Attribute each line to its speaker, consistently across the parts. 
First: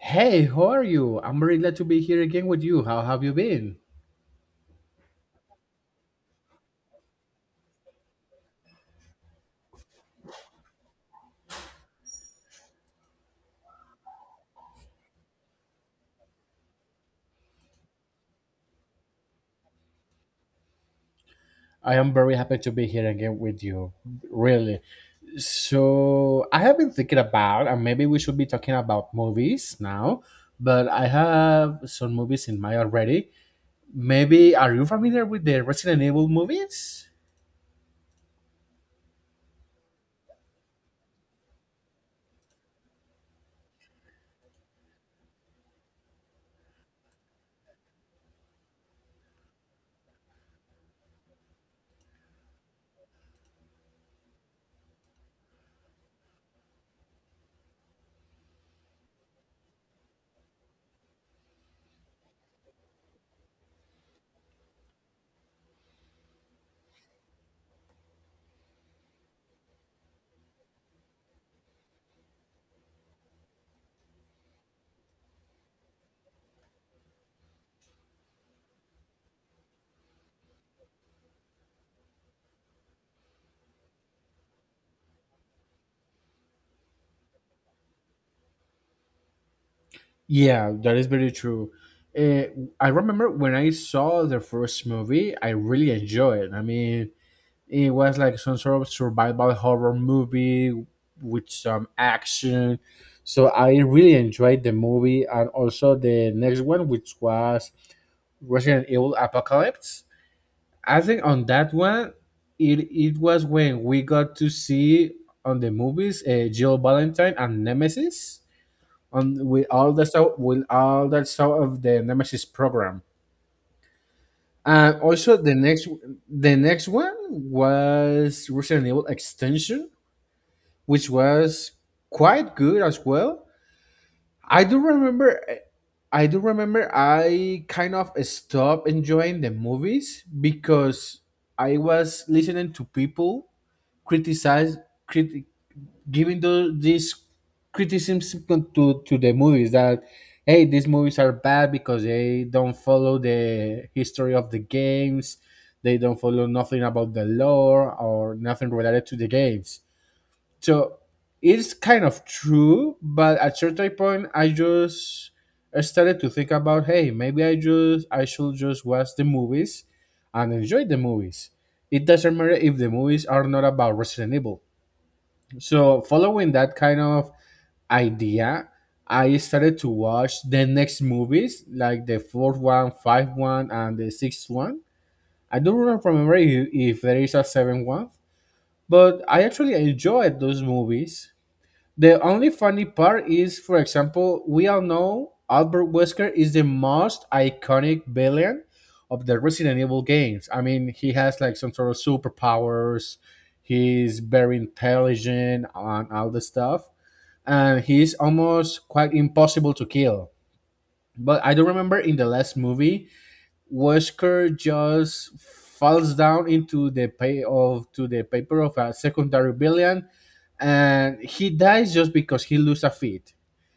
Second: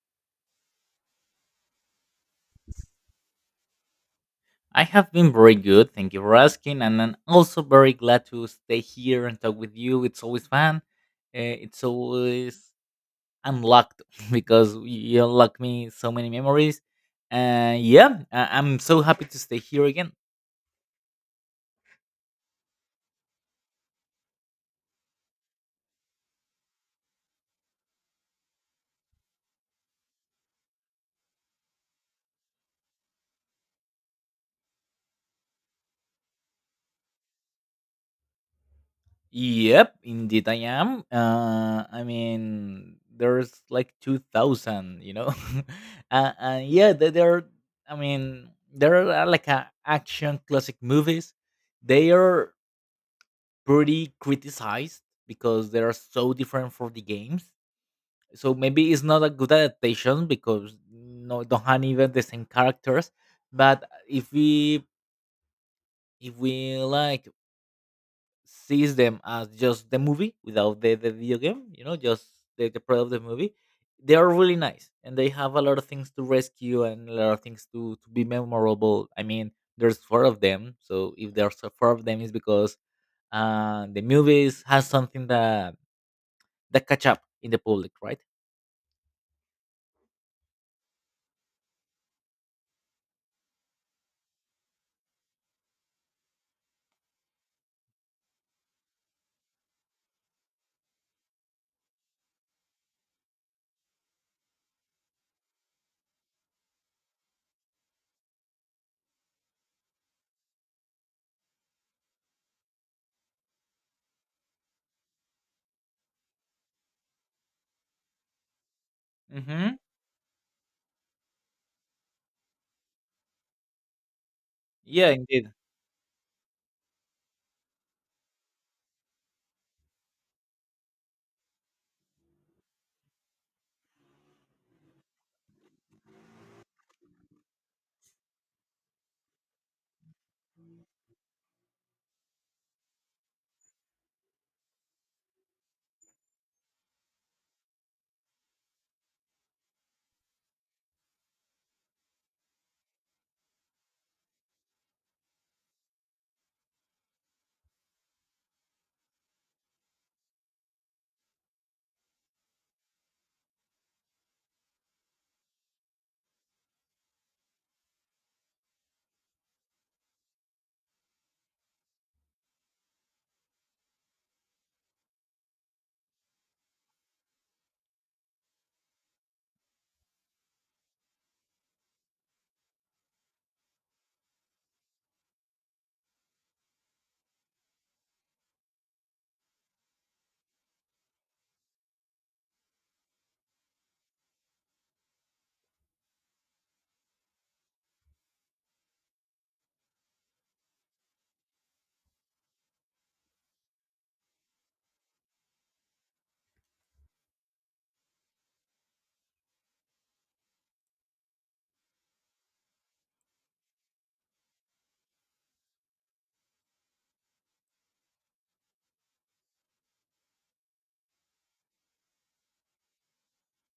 Speaker 1: Hey, how are you? I'm very glad to be here again with you. How have you been?
Speaker 2: I have been very good, thank you for asking, and I'm also very glad to stay here and talk with you. It's always fun. It's always unlocked because you unlock me so many memories. And yeah, I'm so happy to stay here again.
Speaker 1: I am very happy to be here again with you. Really. I have been thinking about, and maybe we should be talking about movies now, but I have some movies in mind already. Maybe, are you familiar with the Resident Evil movies?
Speaker 2: Yep, indeed I am. I mean, there's like 2,000, you know. Yeah, they- they're. I mean, there are like a action classic movies. They are pretty criticized because they are so different for the games. So maybe it's not a good adaptation because no don't have even the same characters. But if we like sees them as just the movie without the video game, you know, just the product of the movie, they are really nice and they have a lot of things to rescue and a lot of things to be memorable. I mean, there's four of them, so if there's four of them, it's because the movies has something that the catch up in the public, right?
Speaker 1: Yeah, that is very true. Uh, I remember when I saw the first movie, I really enjoyed it. I mean, it was like some sort of survival horror movie with some action. So I really enjoyed the movie and also the next one, which was Resident Evil Apocalypse. I think on that one, it was when we got to see on the movies Jill Valentine and Nemesis on with
Speaker 2: Mm-hmm.
Speaker 1: all the stuff, with all that stuff of the Nemesis program. And
Speaker 2: Yeah,
Speaker 1: also
Speaker 2: indeed.
Speaker 1: the next one was Resident Evil Extension, which was quite good as well. I do remember I do remember I kind of stopped enjoying the movies because I was listening to people criticize crit, giving those these criticisms to the movies that, hey, these movies are bad because they don't follow the history of the games, they don't follow nothing about the lore or nothing related to the games. So it's kind of true, but at certain point I just I started to think about, hey, maybe I should just watch the movies and enjoy the movies. It doesn't matter if the movies are not about Resident Evil. So, following that kind of idea, I started to watch the next movies, like the fourth one, fifth one, and the sixth one. I don't remember if there is a seventh one, but I actually enjoyed those movies. The only funny part is, for example, we all know Albert Wesker is the most iconic villain of the Resident Evil games. I mean, he has like some sort of superpowers. He's very intelligent and all the stuff, and he's almost quite impossible to kill. But I do not remember in the last movie, Wesker just falls down into the pay of to the paper of a secondary villain, and he dies just because he lose a feet.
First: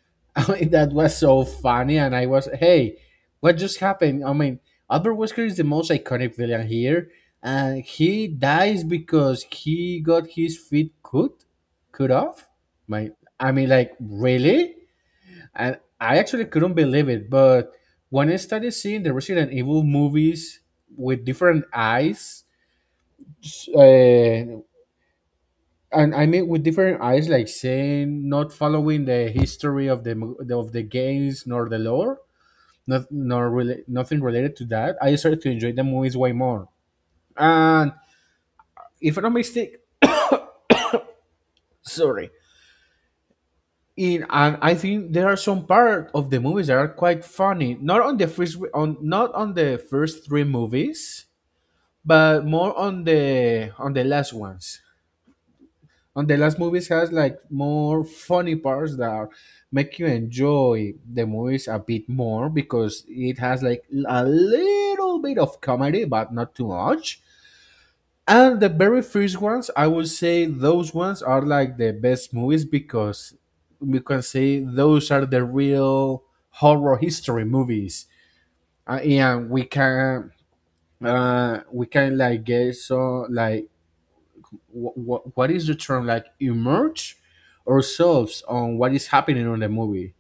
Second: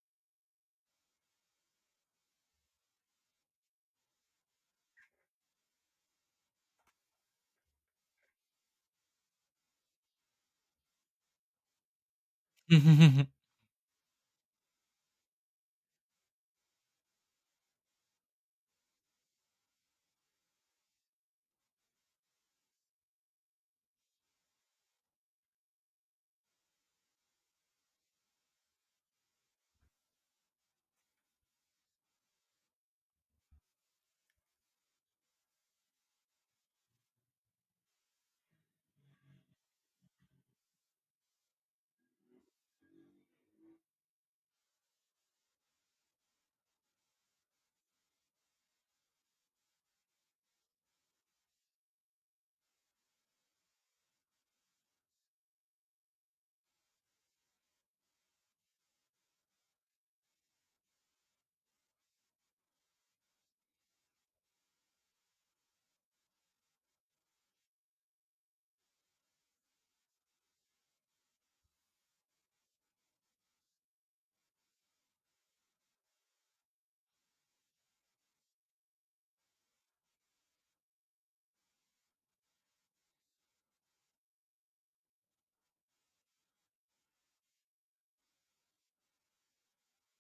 Speaker 1: I mean, that was so funny, and I was, hey, what just happened? I mean, Albert Wesker is the most iconic villain here, and he dies because he got his cut off. My, I mean, like, really? And I actually couldn't believe it. But when I started seeing the Resident Evil movies with different eyes, s- uh, and I mean with different eyes, like saying not following the history of the of the games nor the lore, not nor really nothing related to that, I started to enjoy the movies way more. And if I'm not mistaken, sorry. And I think there are some part of the movies that are quite funny. Not on the first on not on the first three movies, but more on the last ones. On the last movies has like more funny parts that are, make you enjoy the movies a bit more because it has like a little bit of comedy but not too much. And the very first ones, I would say those ones are like the best movies because we can say those are the real horror history movies. And we can like get so like, what is the term, like, immerse ourselves on what is happening on the movie.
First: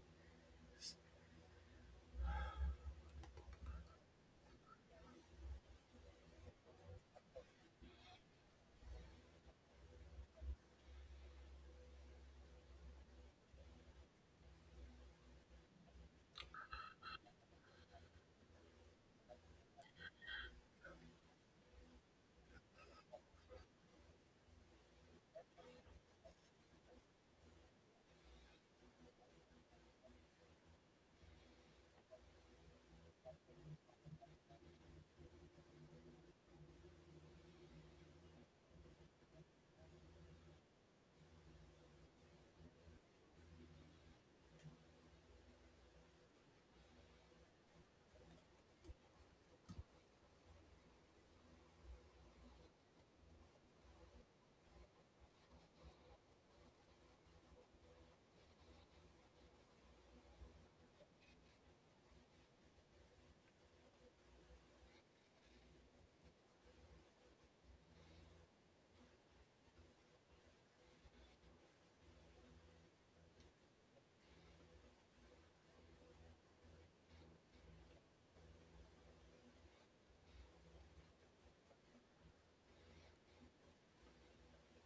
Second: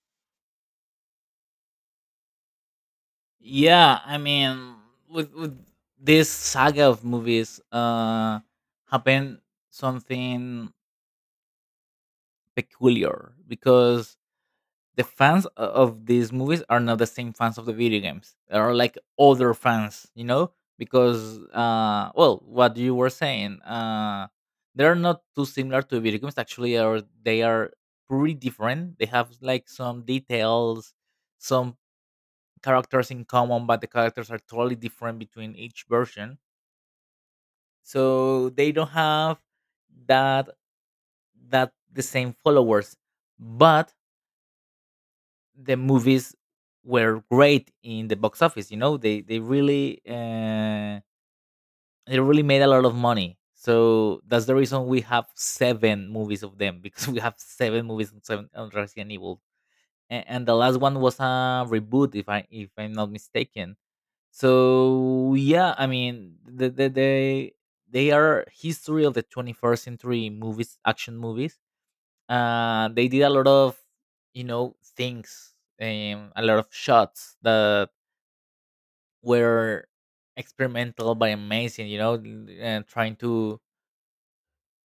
Speaker 2: yeah, I mean, with this saga of movies, happened something peculiar because the fans of these movies are not the same fans of the video games. They are like other fans, you know, because well, what you were saying, they are not too similar to video games. Actually, are they are pretty different. They have like some details, some characters in common, but the characters are totally different between each version. So they don't have that that the same followers, but the movies were great in the box office. You know, they really they really made a lot of money. So that's the reason we have seven movies of them because we have seven movies on, seven, on Resident Evil, and, the last one was a reboot, if I'm not mistaken. So yeah, I mean, they are history of the 21st century movies, action movies, they did a lot of, you know, things, a lot of shots that were experimental but amazing. You know, and trying to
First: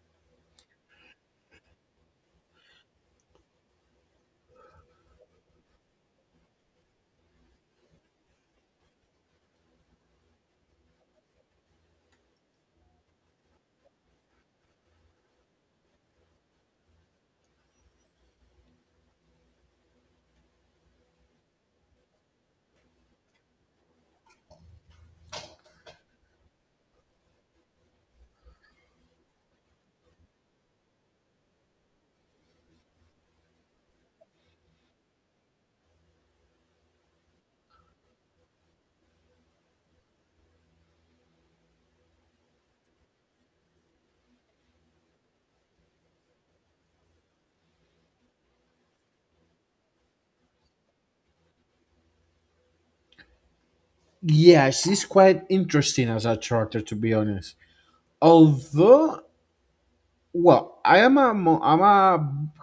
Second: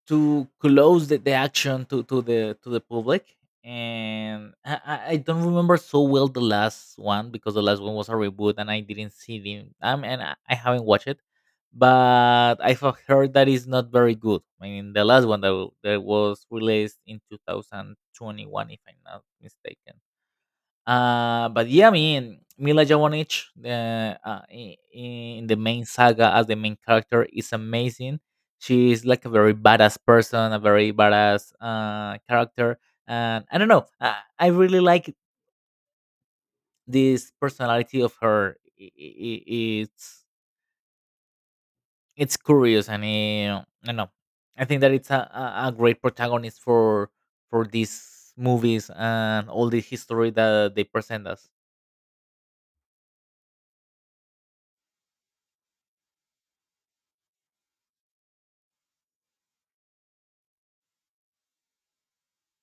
Speaker 2: close the action to the public. And I I don't remember so well the last one because the last one was a reboot and I didn't see the and I haven't watched it, but I've heard that it's not very good. I mean the last that was released in 2021, if I'm not mistaken. But yeah, I mean, Mila Jovovich in the main saga as the main character is amazing. She is like a very badass person, a very badass character, and I don't know. I really like this personality of her. It's curious, and I don't know. I think that it's a a great protagonist for these movies and all the history that they present us.
Speaker 1: Yes, it's quite interesting as a character, to be honest. Although, well, I am a I'm a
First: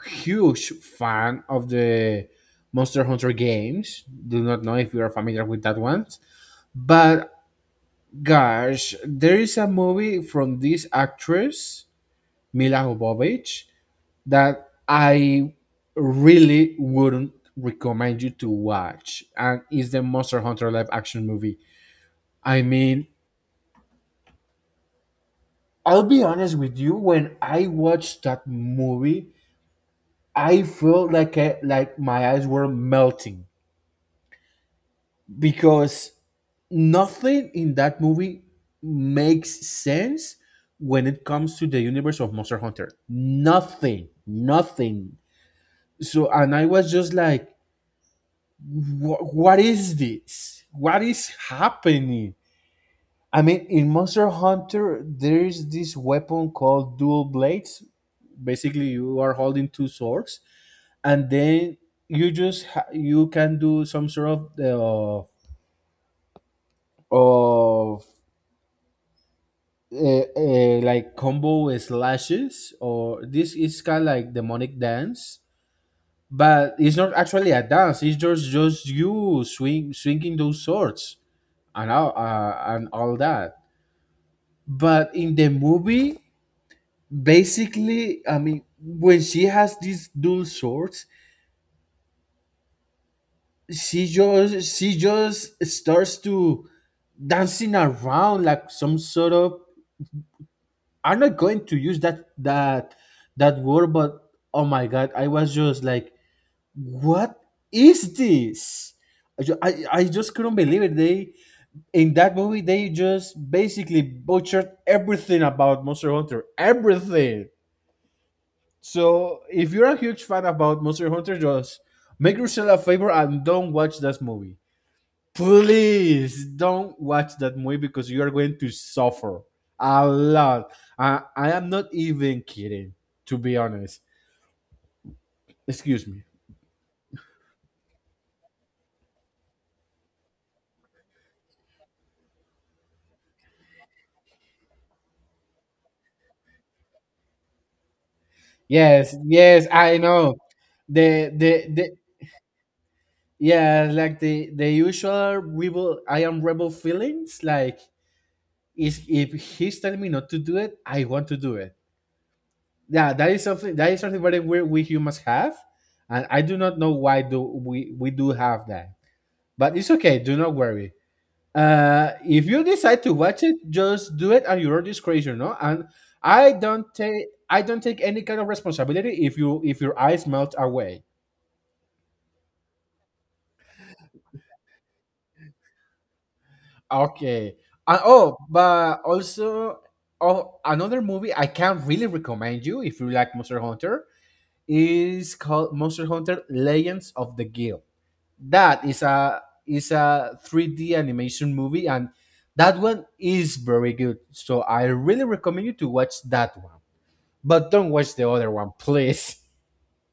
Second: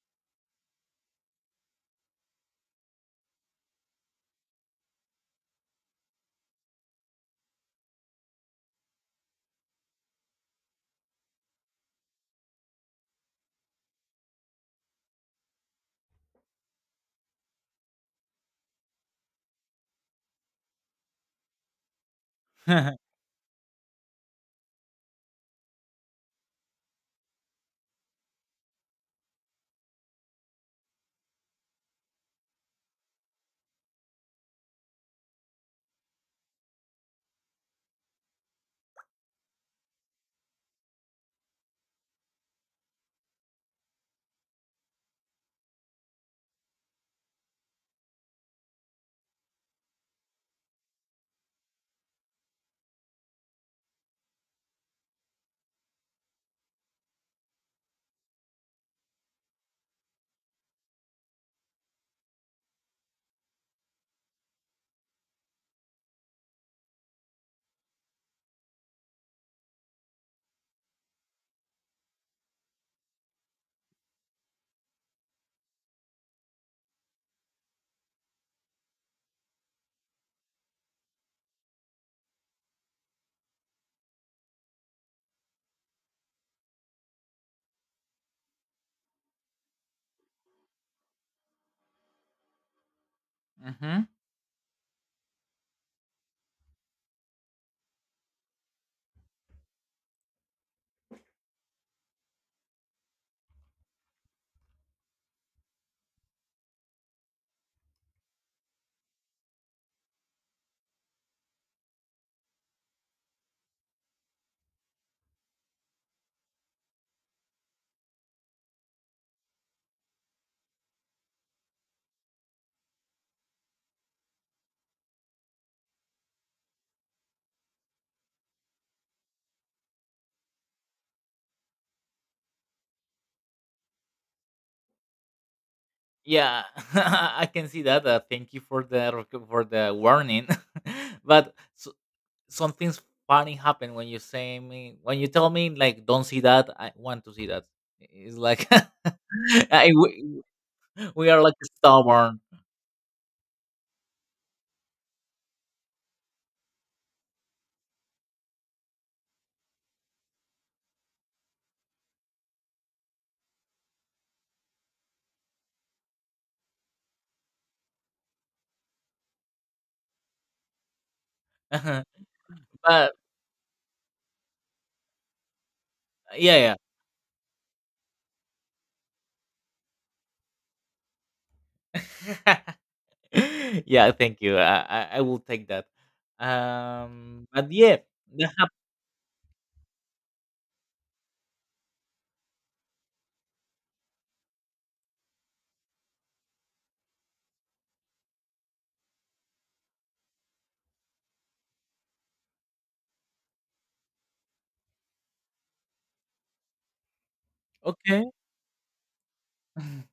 Speaker 1: huge fan of the Monster Hunter games. Do not know if you are familiar with that one, but gosh, there is a movie from this actress Mila Jovovich that I really wouldn't recommend you to watch, and it's the Monster Hunter live action movie. I mean, I'll be honest with you. When I watched that movie, I felt like like my eyes were melting because nothing in that movie makes sense when it comes to the universe of Monster Hunter. Nothing, nothing. So, and I was just like, what is this? What is happening? I mean, in Monster Hunter, there is this weapon called dual blades. Basically, you are holding two swords, and then you you can do some sort of of like combo slashes, or this is kind of like demonic dance, but it's not actually a dance. It's just you swinging those swords and all that. But in the movie, basically, I mean, when she has these dual swords,
Speaker 2: Hmm.
Speaker 1: she just starts to dancing around like some sort of. I'm not going to use that word, but oh my god, I was just like, what is this? I just couldn't believe it. They, in that movie, they just basically butchered everything about Monster Hunter. Everything. So if you're a huge fan about Monster Hunter, just make yourself a favor and don't watch that movie. Please don't watch that movie because you are going to suffer a lot. I am not even kidding, to be honest. Excuse me.
Speaker 2: Yeah, I can see that. Thank you for for the warning. But so, something funny happened when you tell me like don't see that. I want to see that. It's like
Speaker 1: Yes, yes,
Speaker 2: I,
Speaker 1: I know.
Speaker 2: we, we
Speaker 1: The
Speaker 2: are like
Speaker 1: the the
Speaker 2: stubborn.
Speaker 1: yeah, like the usual rebel, I am rebel feelings, like, is if he's telling me not to do it, I want to do it. Yeah, that is something, that is something very weird we humans have, and I do not know why do we do have that. But it's okay. Do not worry. If you decide
Speaker 2: But
Speaker 1: to watch it, just do it at your own discretion, no? And
Speaker 2: yeah,
Speaker 1: I don't take any kind of responsibility if you if your eyes melt away.
Speaker 2: yeah, yeah. Thank you. I will take that.
Speaker 1: Okay.
Speaker 2: But yeah,
Speaker 1: And, oh,
Speaker 2: that hap-
Speaker 1: but also, oh, another movie I can really recommend you if you like Monster Hunter is called Monster Hunter Legends of the Guild. That is a 3D animation movie, and that one is very good. So I really recommend you to watch that one. But don't watch
Speaker 2: okay.
Speaker 1: the other one, please.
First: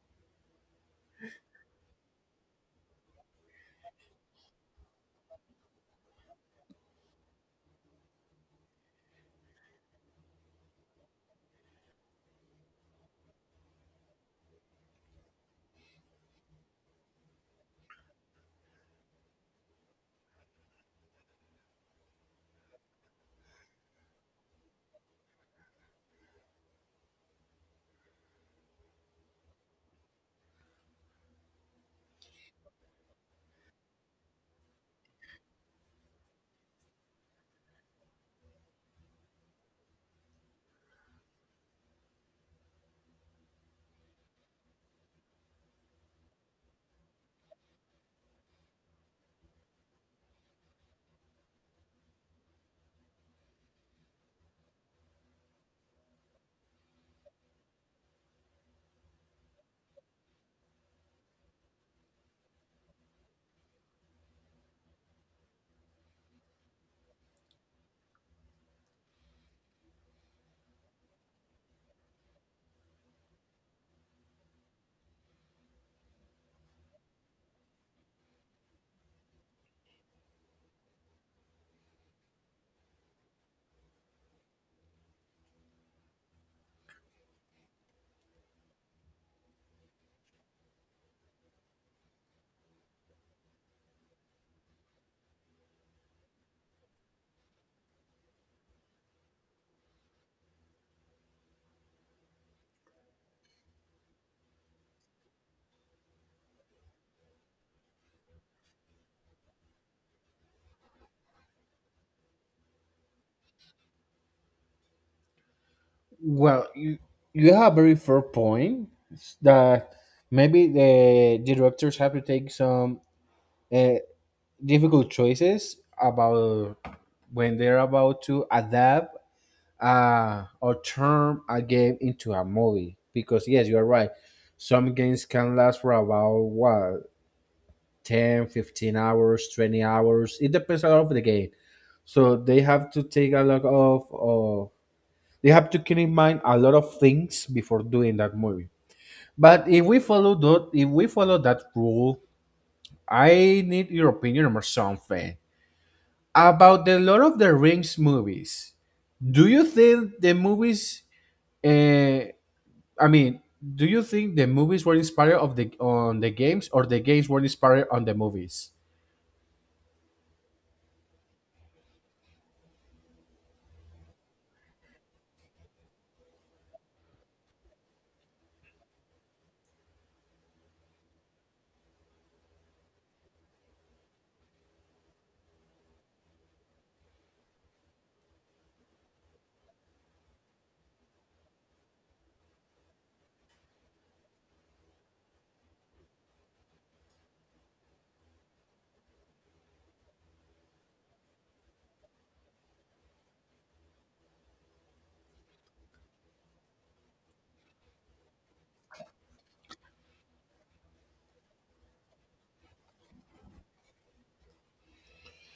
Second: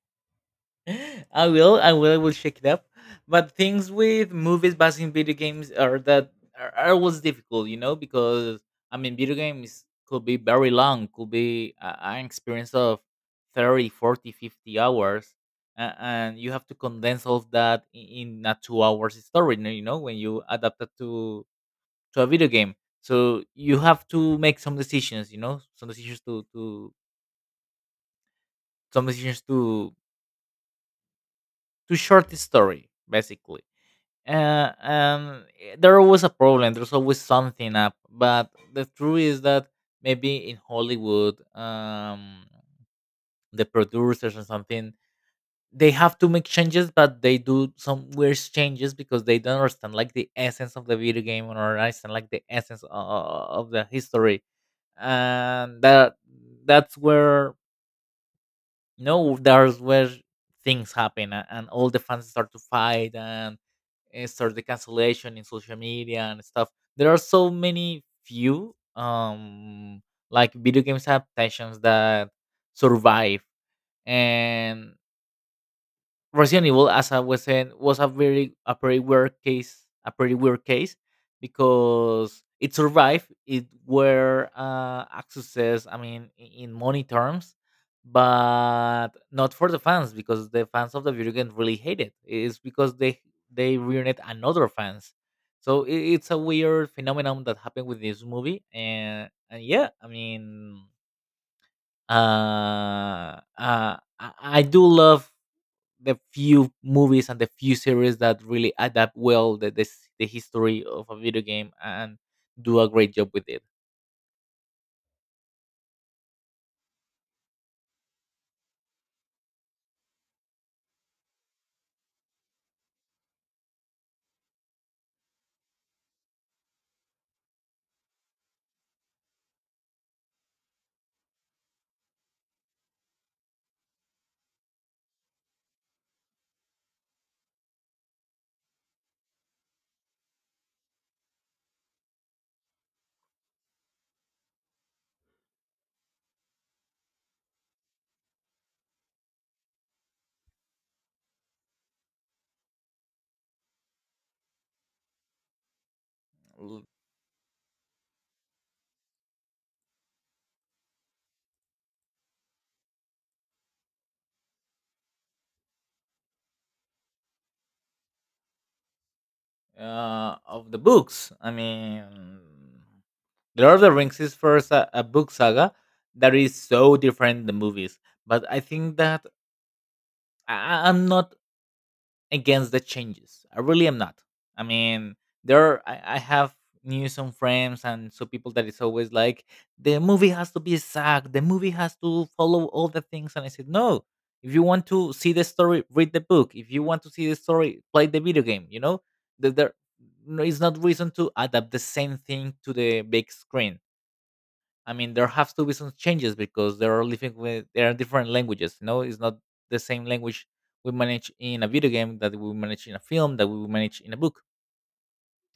Speaker 2: I will. I will. I will check it up. But things with movies based in video games are are always difficult, you know, because I mean, video games could be very long, could be an experience of 30, 40, 50 hours. And you have to condense all of that in a 2 hours story, you know, when you adapt it to a video game. So you have to make some decisions, you know, some decisions to some decisions to short the story, basically. There was a problem. There's always something up. But the truth is that maybe in Hollywood, the producers or something, they have to make changes, but they do some weird changes because they don't understand like the essence of the video game or understand like the essence of the history, and that's where no, there's where things happen and all the fans start to fight and start the cancellation in social media and stuff. There are so many few like video games adaptations that survive, and Resident Evil, as I was saying, was a pretty weird case, because it survived. It were a success. I mean, in money terms, but not for the fans because the fans of the video game really hate it. It's because they ruined another fans. So I it's a weird phenomenon that happened with this movie, and yeah, I mean, uh, uh, I, I do love the few movies and the few series that really adapt well the history of a video game and do a great job with it.
Speaker 1: Well, you have a very fair point that maybe the directors have to take some uh, difficult choices about when they're about to adapt or turn a game into a movie, because yes, you are right, some games can last for about, what, 10, 15 hours, 20 hours It depends a lot of the game. So they have to take a lot of they have to keep in mind a lot of things before doing that movie. But if we follow that rule, I need your opinion or something
Speaker 2: L-
Speaker 1: about the Lord of the Rings movies. Do you think the movies uh, I mean, do you think the movies were inspired of the on the games, or the games were inspired on the movies?
Speaker 2: Of the books, I mean, The Lord of the Rings is first a book saga that is so different than the movies, but I think that I'm not against the changes. I really am not. I mean, I have news on friends and so people that it's always like the movie has to be exact, the movie has to follow all the things, and I said no. If you want to see the story, read the book. If you want to see the story, play the video game. You know, there no, it's not reason to adapt the same thing to the big screen. I mean, there have to be some changes because they are living with there are different languages. You know, it's not the same language we manage in a video game that we manage in a film that we manage in a book.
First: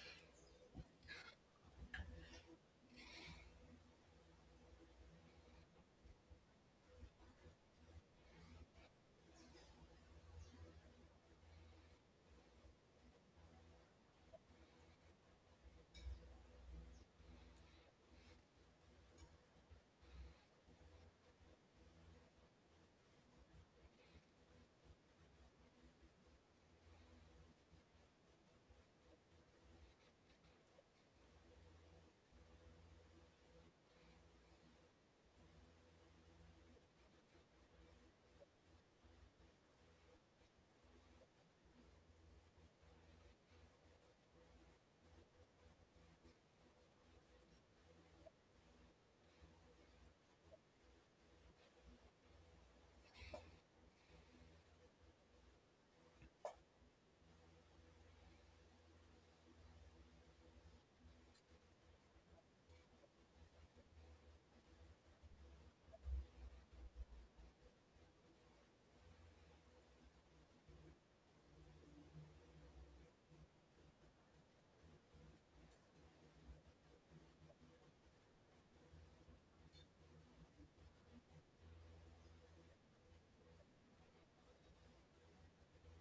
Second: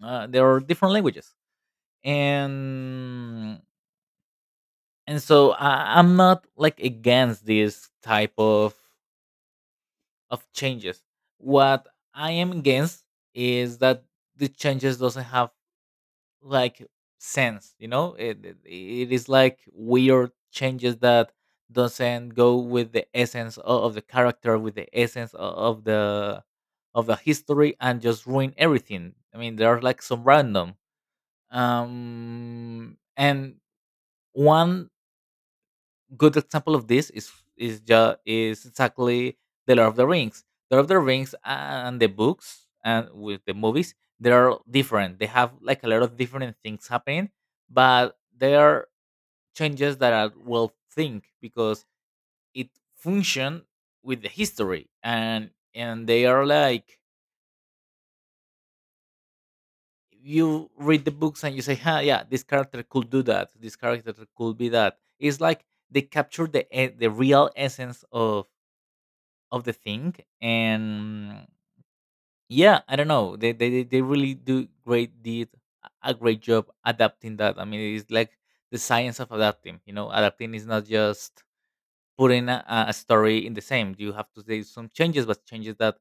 Speaker 2: There are different languages, and so I'm not like against this type of changes. What I am against is that the changes doesn't have like sense, you know. It is like weird changes that doesn't go with the essence of the character, with the essence of the history, and just ruin everything. I mean there are like some random and one good example of this is exactly the Lord of the Rings. The Lord of the Rings and the books and with the movies, they are different. They have like a lot of different things happening, but there are changes that I will think because it function with the history, and they are like you read the books and you say, huh, yeah, this character could do that. This character could be that. It's like they capture the real essence of the thing. And yeah, I don't know, they really do great did a great job adapting that. I mean it's like the science of adapting, you know. Adapting is not just putting a story in the same. You have to do some changes, but changes that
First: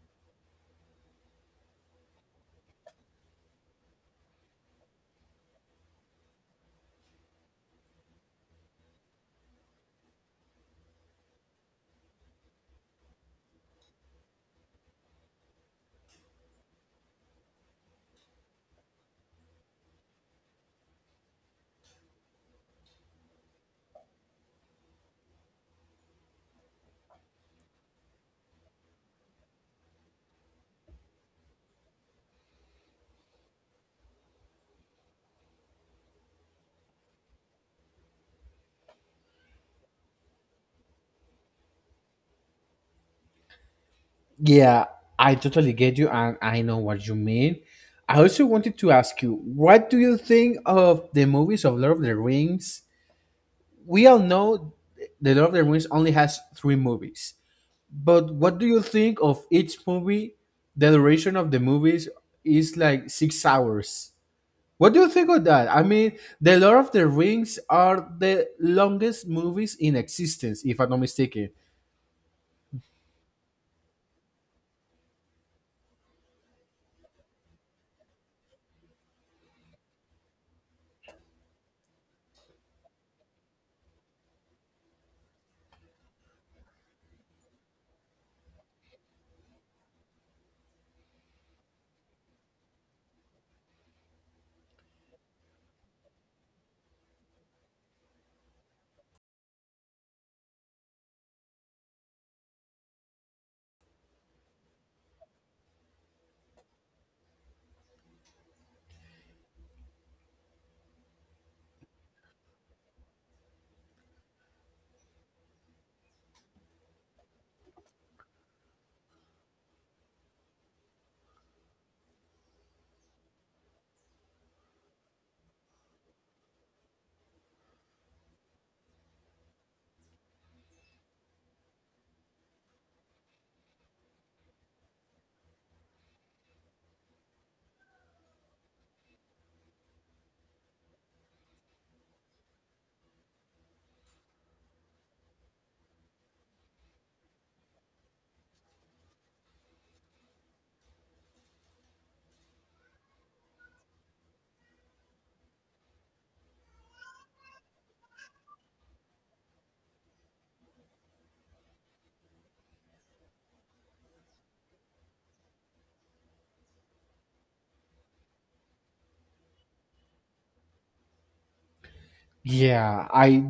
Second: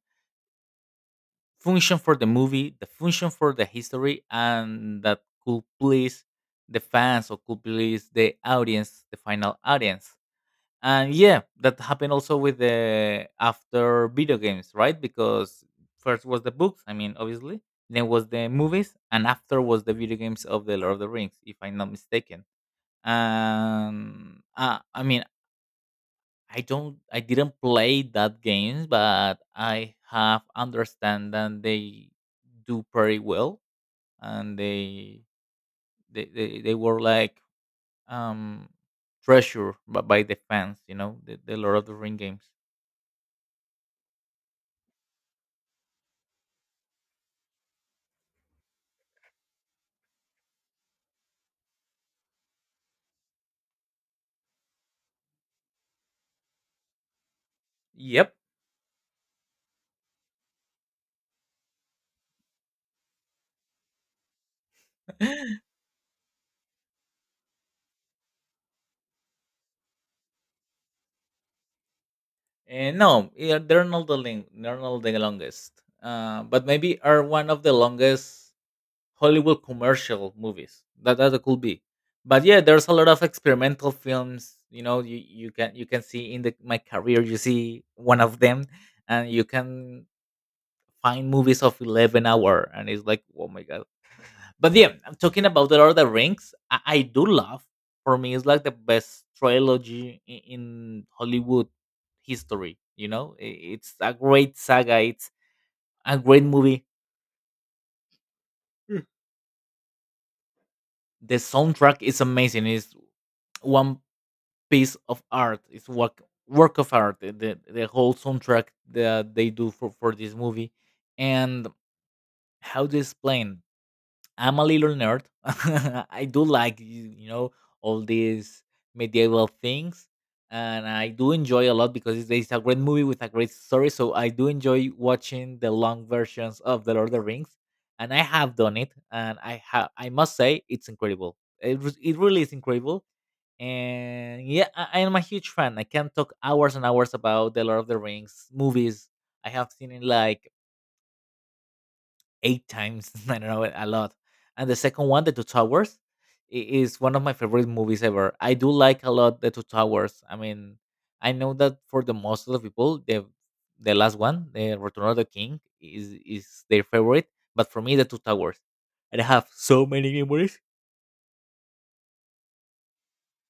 Speaker 2: function for the movie, the function for the history, and that could please the fans or could please the audience, the final audience. And yeah, that happened also with the after video games, right? Because first was the books, I mean, obviously, then was the movies, and after was the video games of the Lord of the Rings, if I'm not mistaken. And I mean, I didn't play that games, but I have understand that they do pretty well, and they were like um treasure by the fans, you know, the Lord of the Ring games.
Speaker 1: Yeah, I totally get you, and I know what you mean. I also wanted to ask you, what do you think of the movies of Lord of the Rings? We all know the Lord of the Rings only has three movies, but
Speaker 2: Yep.
Speaker 1: what do you think of each movie? The duration of the movies is like 6 hours. What do you think of that? I mean, The Lord of the Rings are the longest movies in existence, if I'm not mistaken.
Speaker 2: No, yeah, they're not the longest. But maybe are one of the longest Hollywood commercial movies. That could be. But yeah, there's a lot of experimental films. You know, you can see in the my career, you see one of them, and you can find movies of 11 hour, and it's like, oh my god. But yeah, I'm talking about the Lord of the Rings. I do love. For me, it's like the best trilogy in Hollywood history. You know, it's a great saga. It's a great movie. Mm. The soundtrack is amazing. It's one piece of art. It's work of art. The whole soundtrack that they do for this movie, and how to explain, I'm a little nerd. I do like you know all these medieval things, and I do enjoy a lot because it's a great movie with a great story. So I do enjoy watching the long versions of the Lord of the Rings, and I have done it, and I must say it's incredible. It really is incredible, and yeah, I am a huge fan. I can talk hours and hours about the Lord of the Rings movies. I have seen it like eight times. I don't know, a lot. And the second one, The Two Towers, is one of my favorite movies ever. I do like a lot The Two Towers. I mean, I know that for the most of the people, the last one, The Return of the King, is their favorite. But for me, The Two Towers. I have so many memories.
Speaker 1: Yeah, I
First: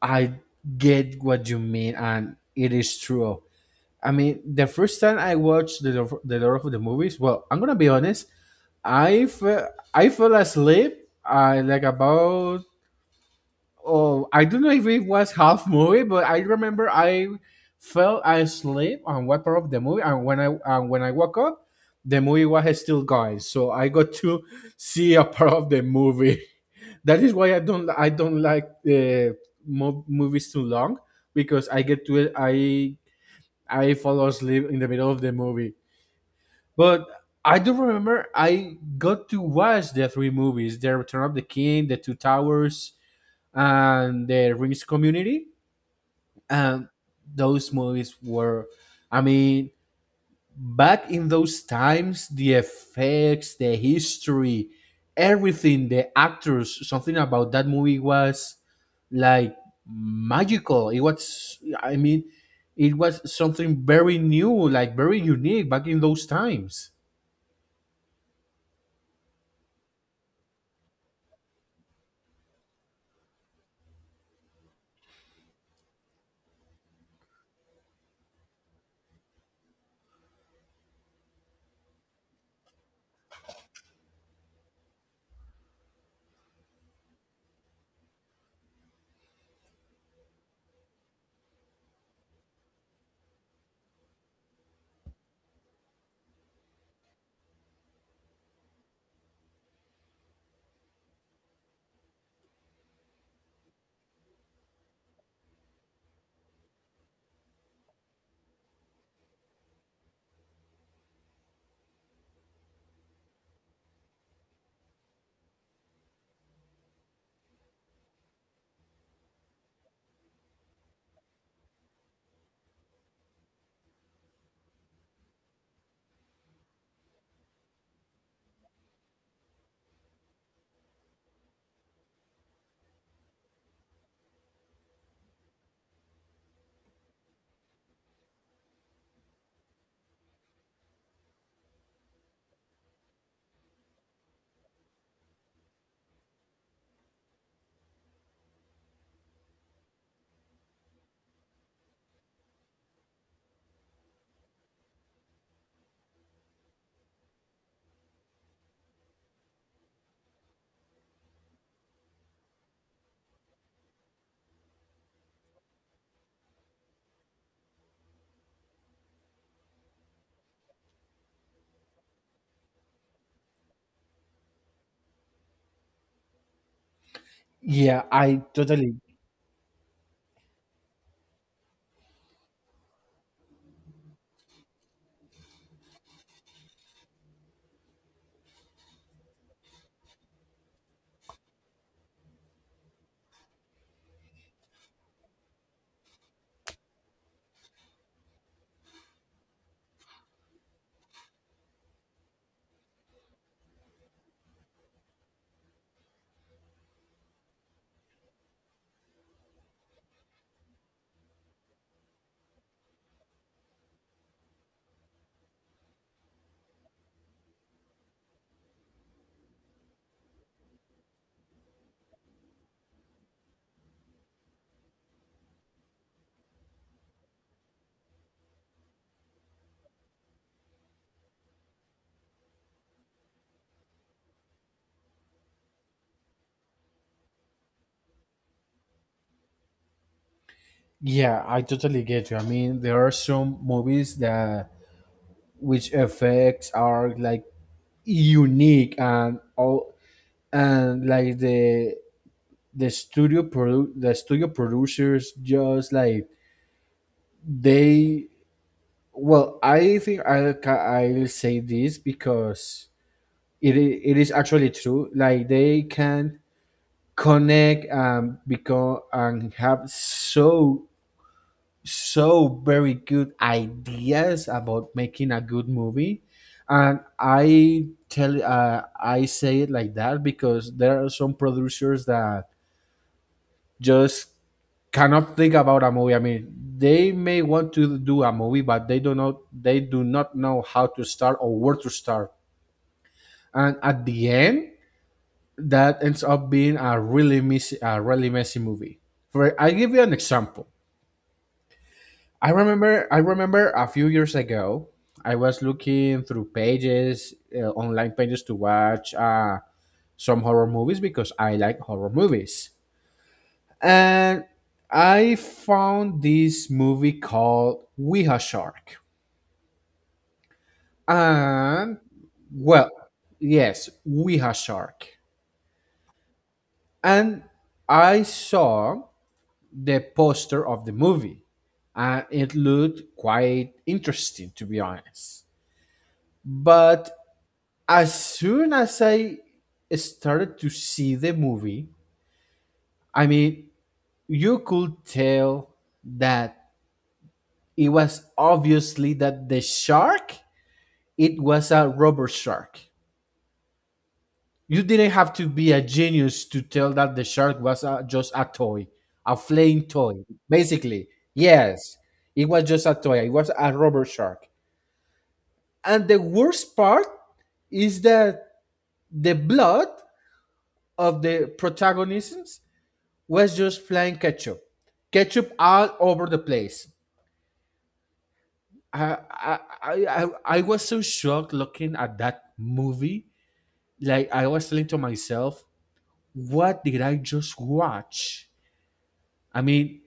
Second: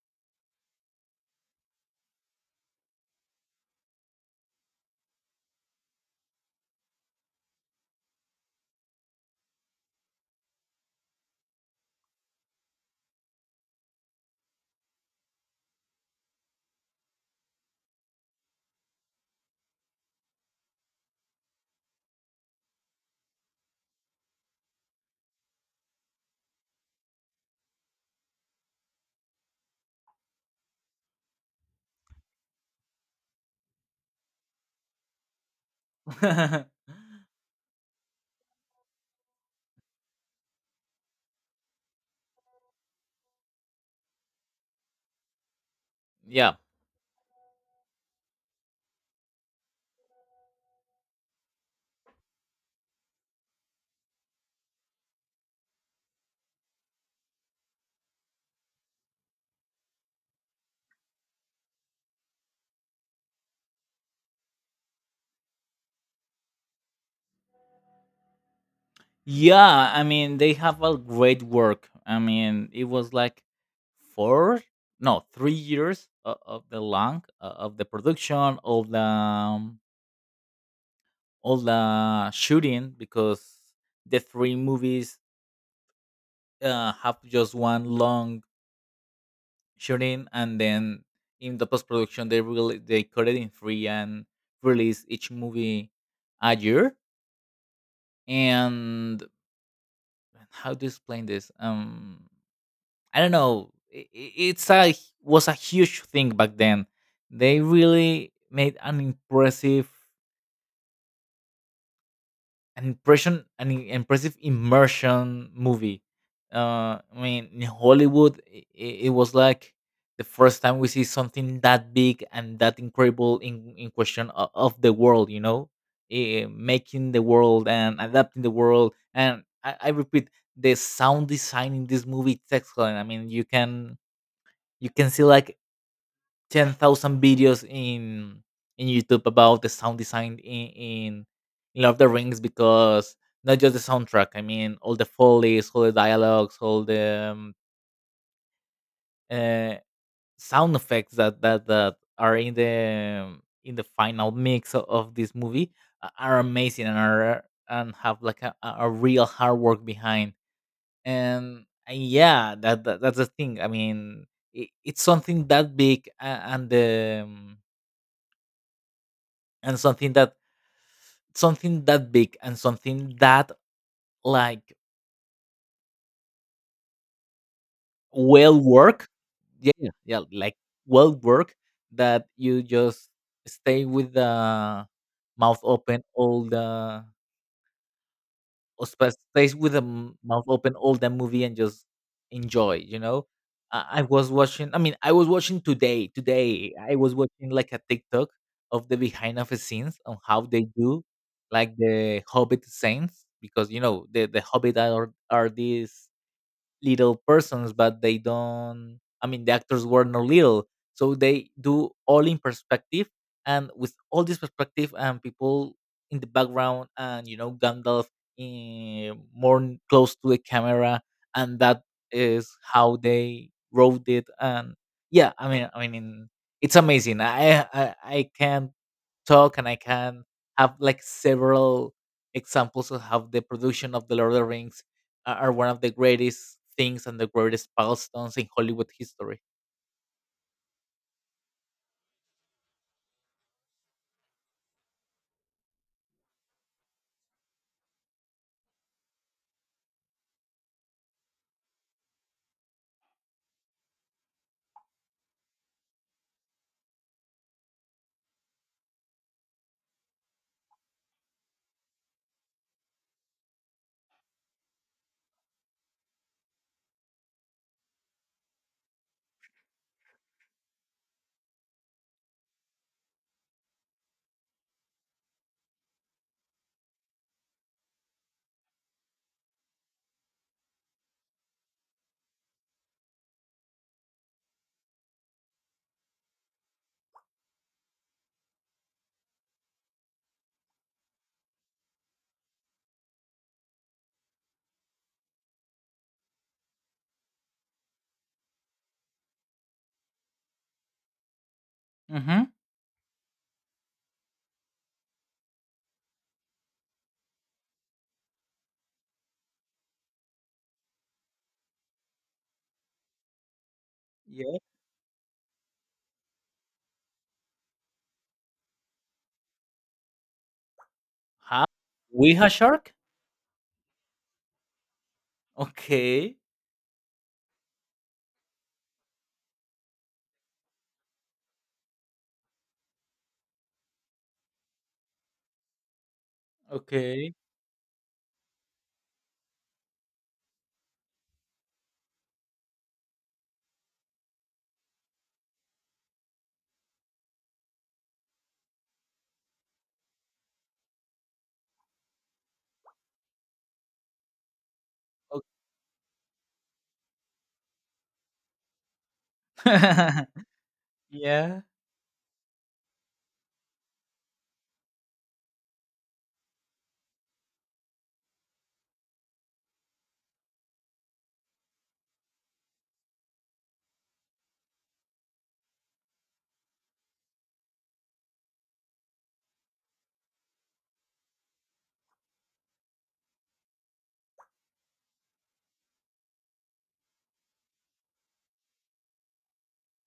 Speaker 1: I get what you mean, and it is true. I mean, the first time I watched the the Lord of the movies, well, I'm gonna be honest, I fell asleep. I like about, oh, I don't know if it was half movie, but I remember I fell asleep on one part of the movie, and when I woke up, the movie was still going. So I got to see a part of the movie. That is why I don't like movies too long because I get to it I fall asleep in the middle of the movie. But I do remember I got to watch the three movies: The Return of the King, The Two Towers, and the Rings community.
Speaker 2: yeah,
Speaker 1: And those movies were, I mean, back in those times, the effects, the history, everything, the actors, something about that movie was like magical. It was, I mean, it was something very new, like very unique back in those times.
Speaker 2: Yeah, I mean they have a great work. I mean it was like four, no, 3 years of the long of the production, all the shooting because the three movies have just one long shooting, and then in the post production they cut it in three and release each movie a year. And how to explain this? I don't know. I- It's a Was a huge thing back then. They really made an impressive, an impression, an im- impressive immersion movie. I mean, in Hollywood, it was like the first time we see something that big and that incredible in question of the world. You know, making the world and adapting the world. And I repeat, the sound design in this movie is excellent. I mean, you can see like 10,000 videos in YouTube about the sound design in Lord of the Rings because not just the soundtrack. I mean, all the follies, all the dialogues, all the uh, sound effects that are in the final mix of this movie are amazing and are and have like a real hard work behind. And yeah, that's the thing. I mean, it's something that big, and the and something that big and something that like
Speaker 1: Yeah, I
Speaker 2: well
Speaker 1: totally.
Speaker 2: work, yeah, yeah, yeah, like well work that you just stay with the mouth open all the or sp stays with the mouth open all that movie and just enjoy, you know? I mean, I was watching today, I was watching, like, a TikTok of the behind of the scenes on how they do, like, the Hobbit scenes because, you know, the Hobbit are these little persons, but they don't. I mean, the actors were not little, so they do all in perspective, and with all this perspective and people in the background, and you know Gandalf in, close to the camera, and that is how they wrote it. And yeah, I mean, it's amazing. I can talk and I can have like several examples of how the production of the Lord of the Rings are one of the greatest things and the greatest milestones in Hollywood history.
Speaker 1: Yeah, I totally get you. I mean, there are some movies that which effects are like unique and all, and like the the studio producers just like they... Well, I'll say this because it is actually true, like they can connect and become and have so very good ideas about making a good movie. And I tell, I say it like that because there are some producers that just cannot think about a movie. I mean, they may want to do a movie, but they do not know how to start or where to start, and at the end that ends up being a really messy movie. For, I give you an example. I
Speaker 2: Mm-hmm.
Speaker 1: remember I remember a few years ago I was looking through pages, online pages to watch, some horror movies because I like horror movies. And
Speaker 2: Yeah.
Speaker 1: I found this movie called Weha Shark.
Speaker 2: Huh?
Speaker 1: And...
Speaker 2: We have
Speaker 1: well,
Speaker 2: shark?
Speaker 1: yes, Weha Shark.
Speaker 2: Okay.
Speaker 1: And I saw the poster of the movie, and it looked quite interesting, to be honest. But
Speaker 2: Okay.
Speaker 1: as soon as I started to see the movie, I mean, you could tell that it was obviously that the shark, it was a rubber shark. You didn't have
Speaker 2: Okay.
Speaker 1: to be a genius to tell that the shark was a, just a toy, a flying toy, basically.
Speaker 2: Yeah.
Speaker 1: Yes, it was just a toy. It was a rubber shark. And the worst part is that the blood of the protagonists was just flying ketchup, ketchup all over the place. I I I, I was so shocked looking at that movie. Like, I was telling to myself, what did I just watch? I mean,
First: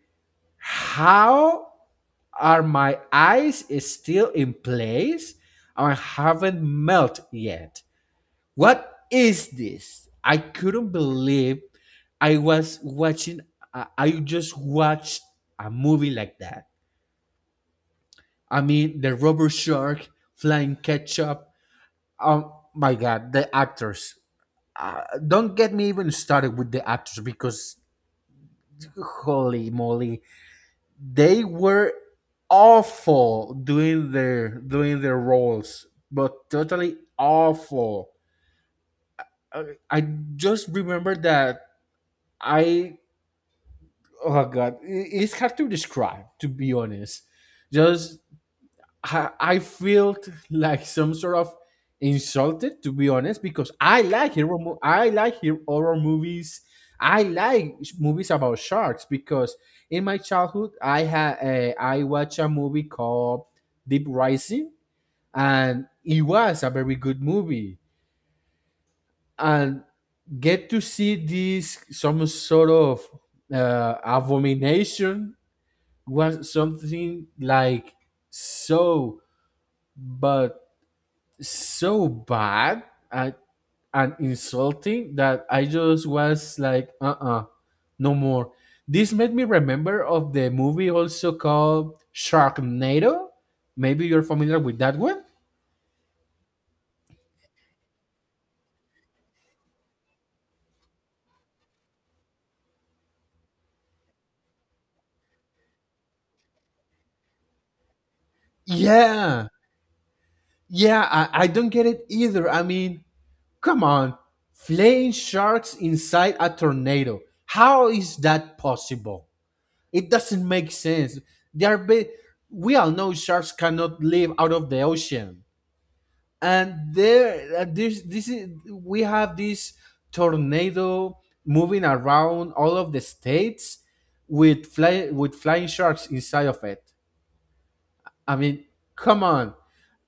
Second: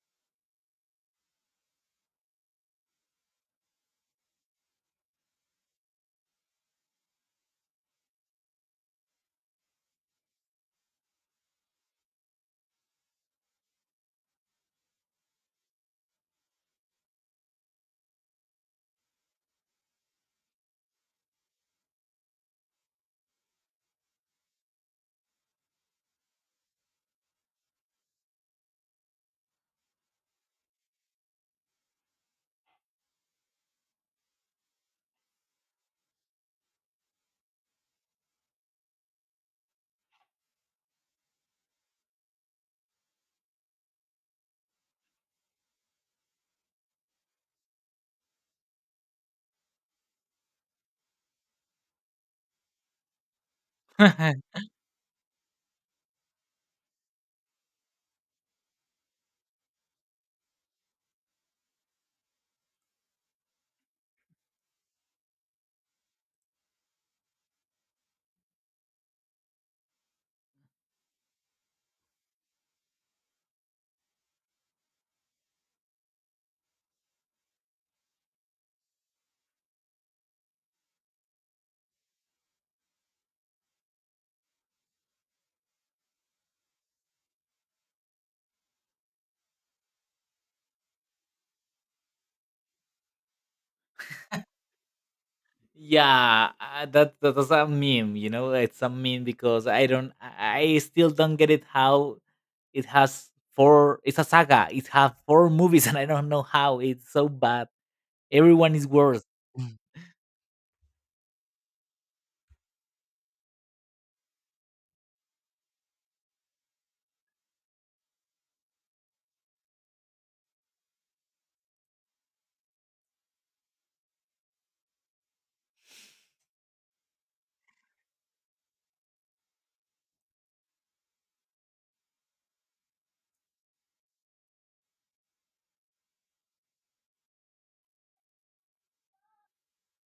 Speaker 1: how are my eyes is still in place? I haven't melted yet. What is this? I couldn't believe I was watching. I just watched a movie like that. I mean, the rubber shark, flying ketchup. Oh my God, the actors. Don't get me even started with the actors, because holy moly, they were awful doing their roles, but totally awful. Uh, I just remember that I... oh God, it's hard to describe, to be honest. Just... I felt like some sort of insulted, to be honest, because I like I like hero horror movies. I like movies about sharks because in my childhood I had, I watched a movie called Deep Rising, and it was a very good movie. And get to see this some sort of, abomination was something like so... but so bad and, and insulting that I just was like, no more. This made me remember of the movie also called Sharknado. Maybe you're familiar with that one.
Speaker 2: Yeah, that, that's a meme, you know. It's a meme because I don't, I still don't get it how it has four. It's a saga. It has four movies, and I don't know how it's so bad. Everyone is worse.
Speaker 1: Yeah, yeah, I don't get it either. I mean, come on, flying sharks inside a tornado. How is that possible? It doesn't make sense. They are ba- we all know sharks cannot live out of the ocean, and there, this is, we have this tornado moving around all of the states with flying sharks inside of it. I mean, come on.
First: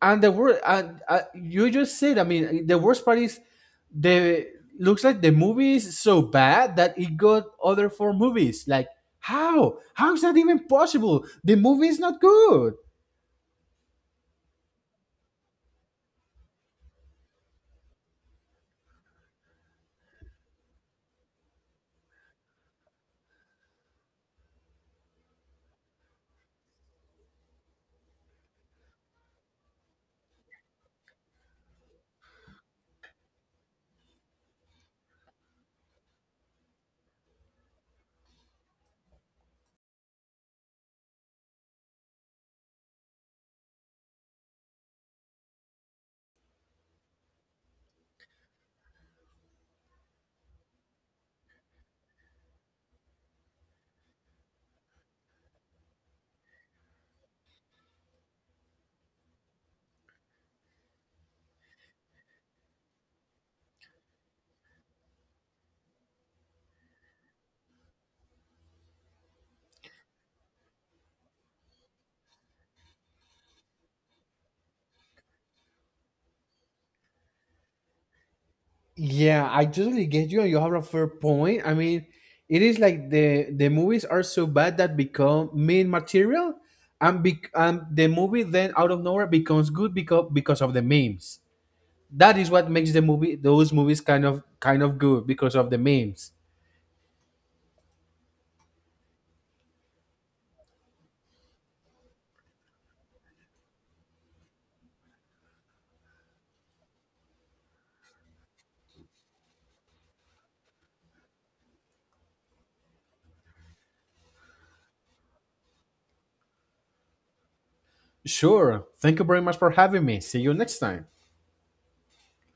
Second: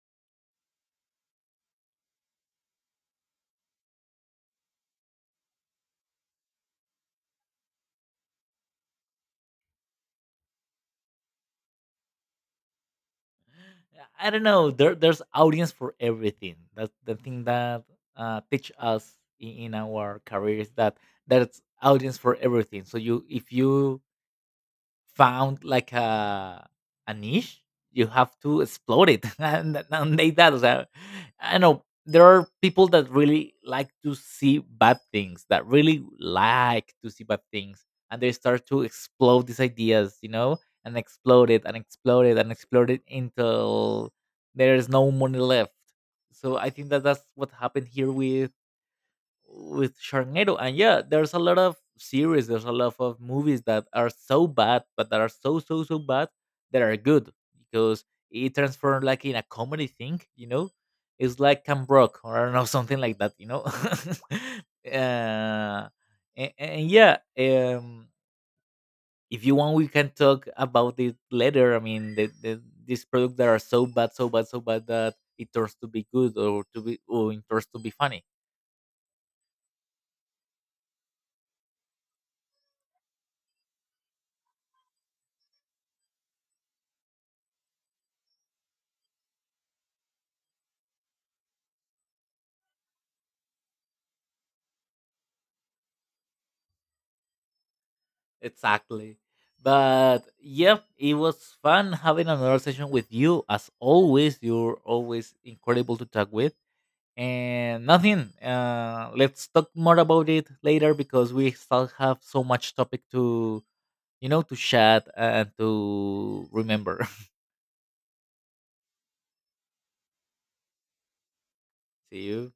Speaker 1: And the word and you just said, I mean, the worst part is, the... looks like the movie is so bad that it got other four movies. Like, how is that even possible? The movie is not good.
Speaker 2: I don't know. There's audience for everything. That's the thing that teach us in our careers that there's audience for everything. So you, if you found like a niche, you have to explore it and they that. So, I know there are people that really like to see bad things, that really like to see bad things, and they start to explode these ideas, you know, and explode it and explode it and explode it until there is no money left. So I think that that's what happened here with Sharknado. And yeah, there's a lot of series, there's a lot of movies that are so bad, but that are so so so bad that are good because it transformed like in a comedy thing, you know. It's like Cam Brock or I don't know something like that, you know. uh, and yeah, if you want, we can talk about it later. I mean, these products that are so bad, so bad, so bad that it turns to be good or to be or it turns to be funny.
Speaker 1: Yeah, I totally get you, and you have a fair point. I mean, it is like the movies are so bad that become main material, and the movie then out of nowhere becomes good because of the memes. That is what makes the movie those movies kind of good because of the memes.
Speaker 2: Exactly. But yep, it was fun having another session with you. As always, you're always incredible to talk with. And nothing. Let's talk more about it later because we still have so much topic to, you know, to chat and to remember.
Speaker 1: Sure. Thank you very much for having me. See you next time.
Speaker 2: See you.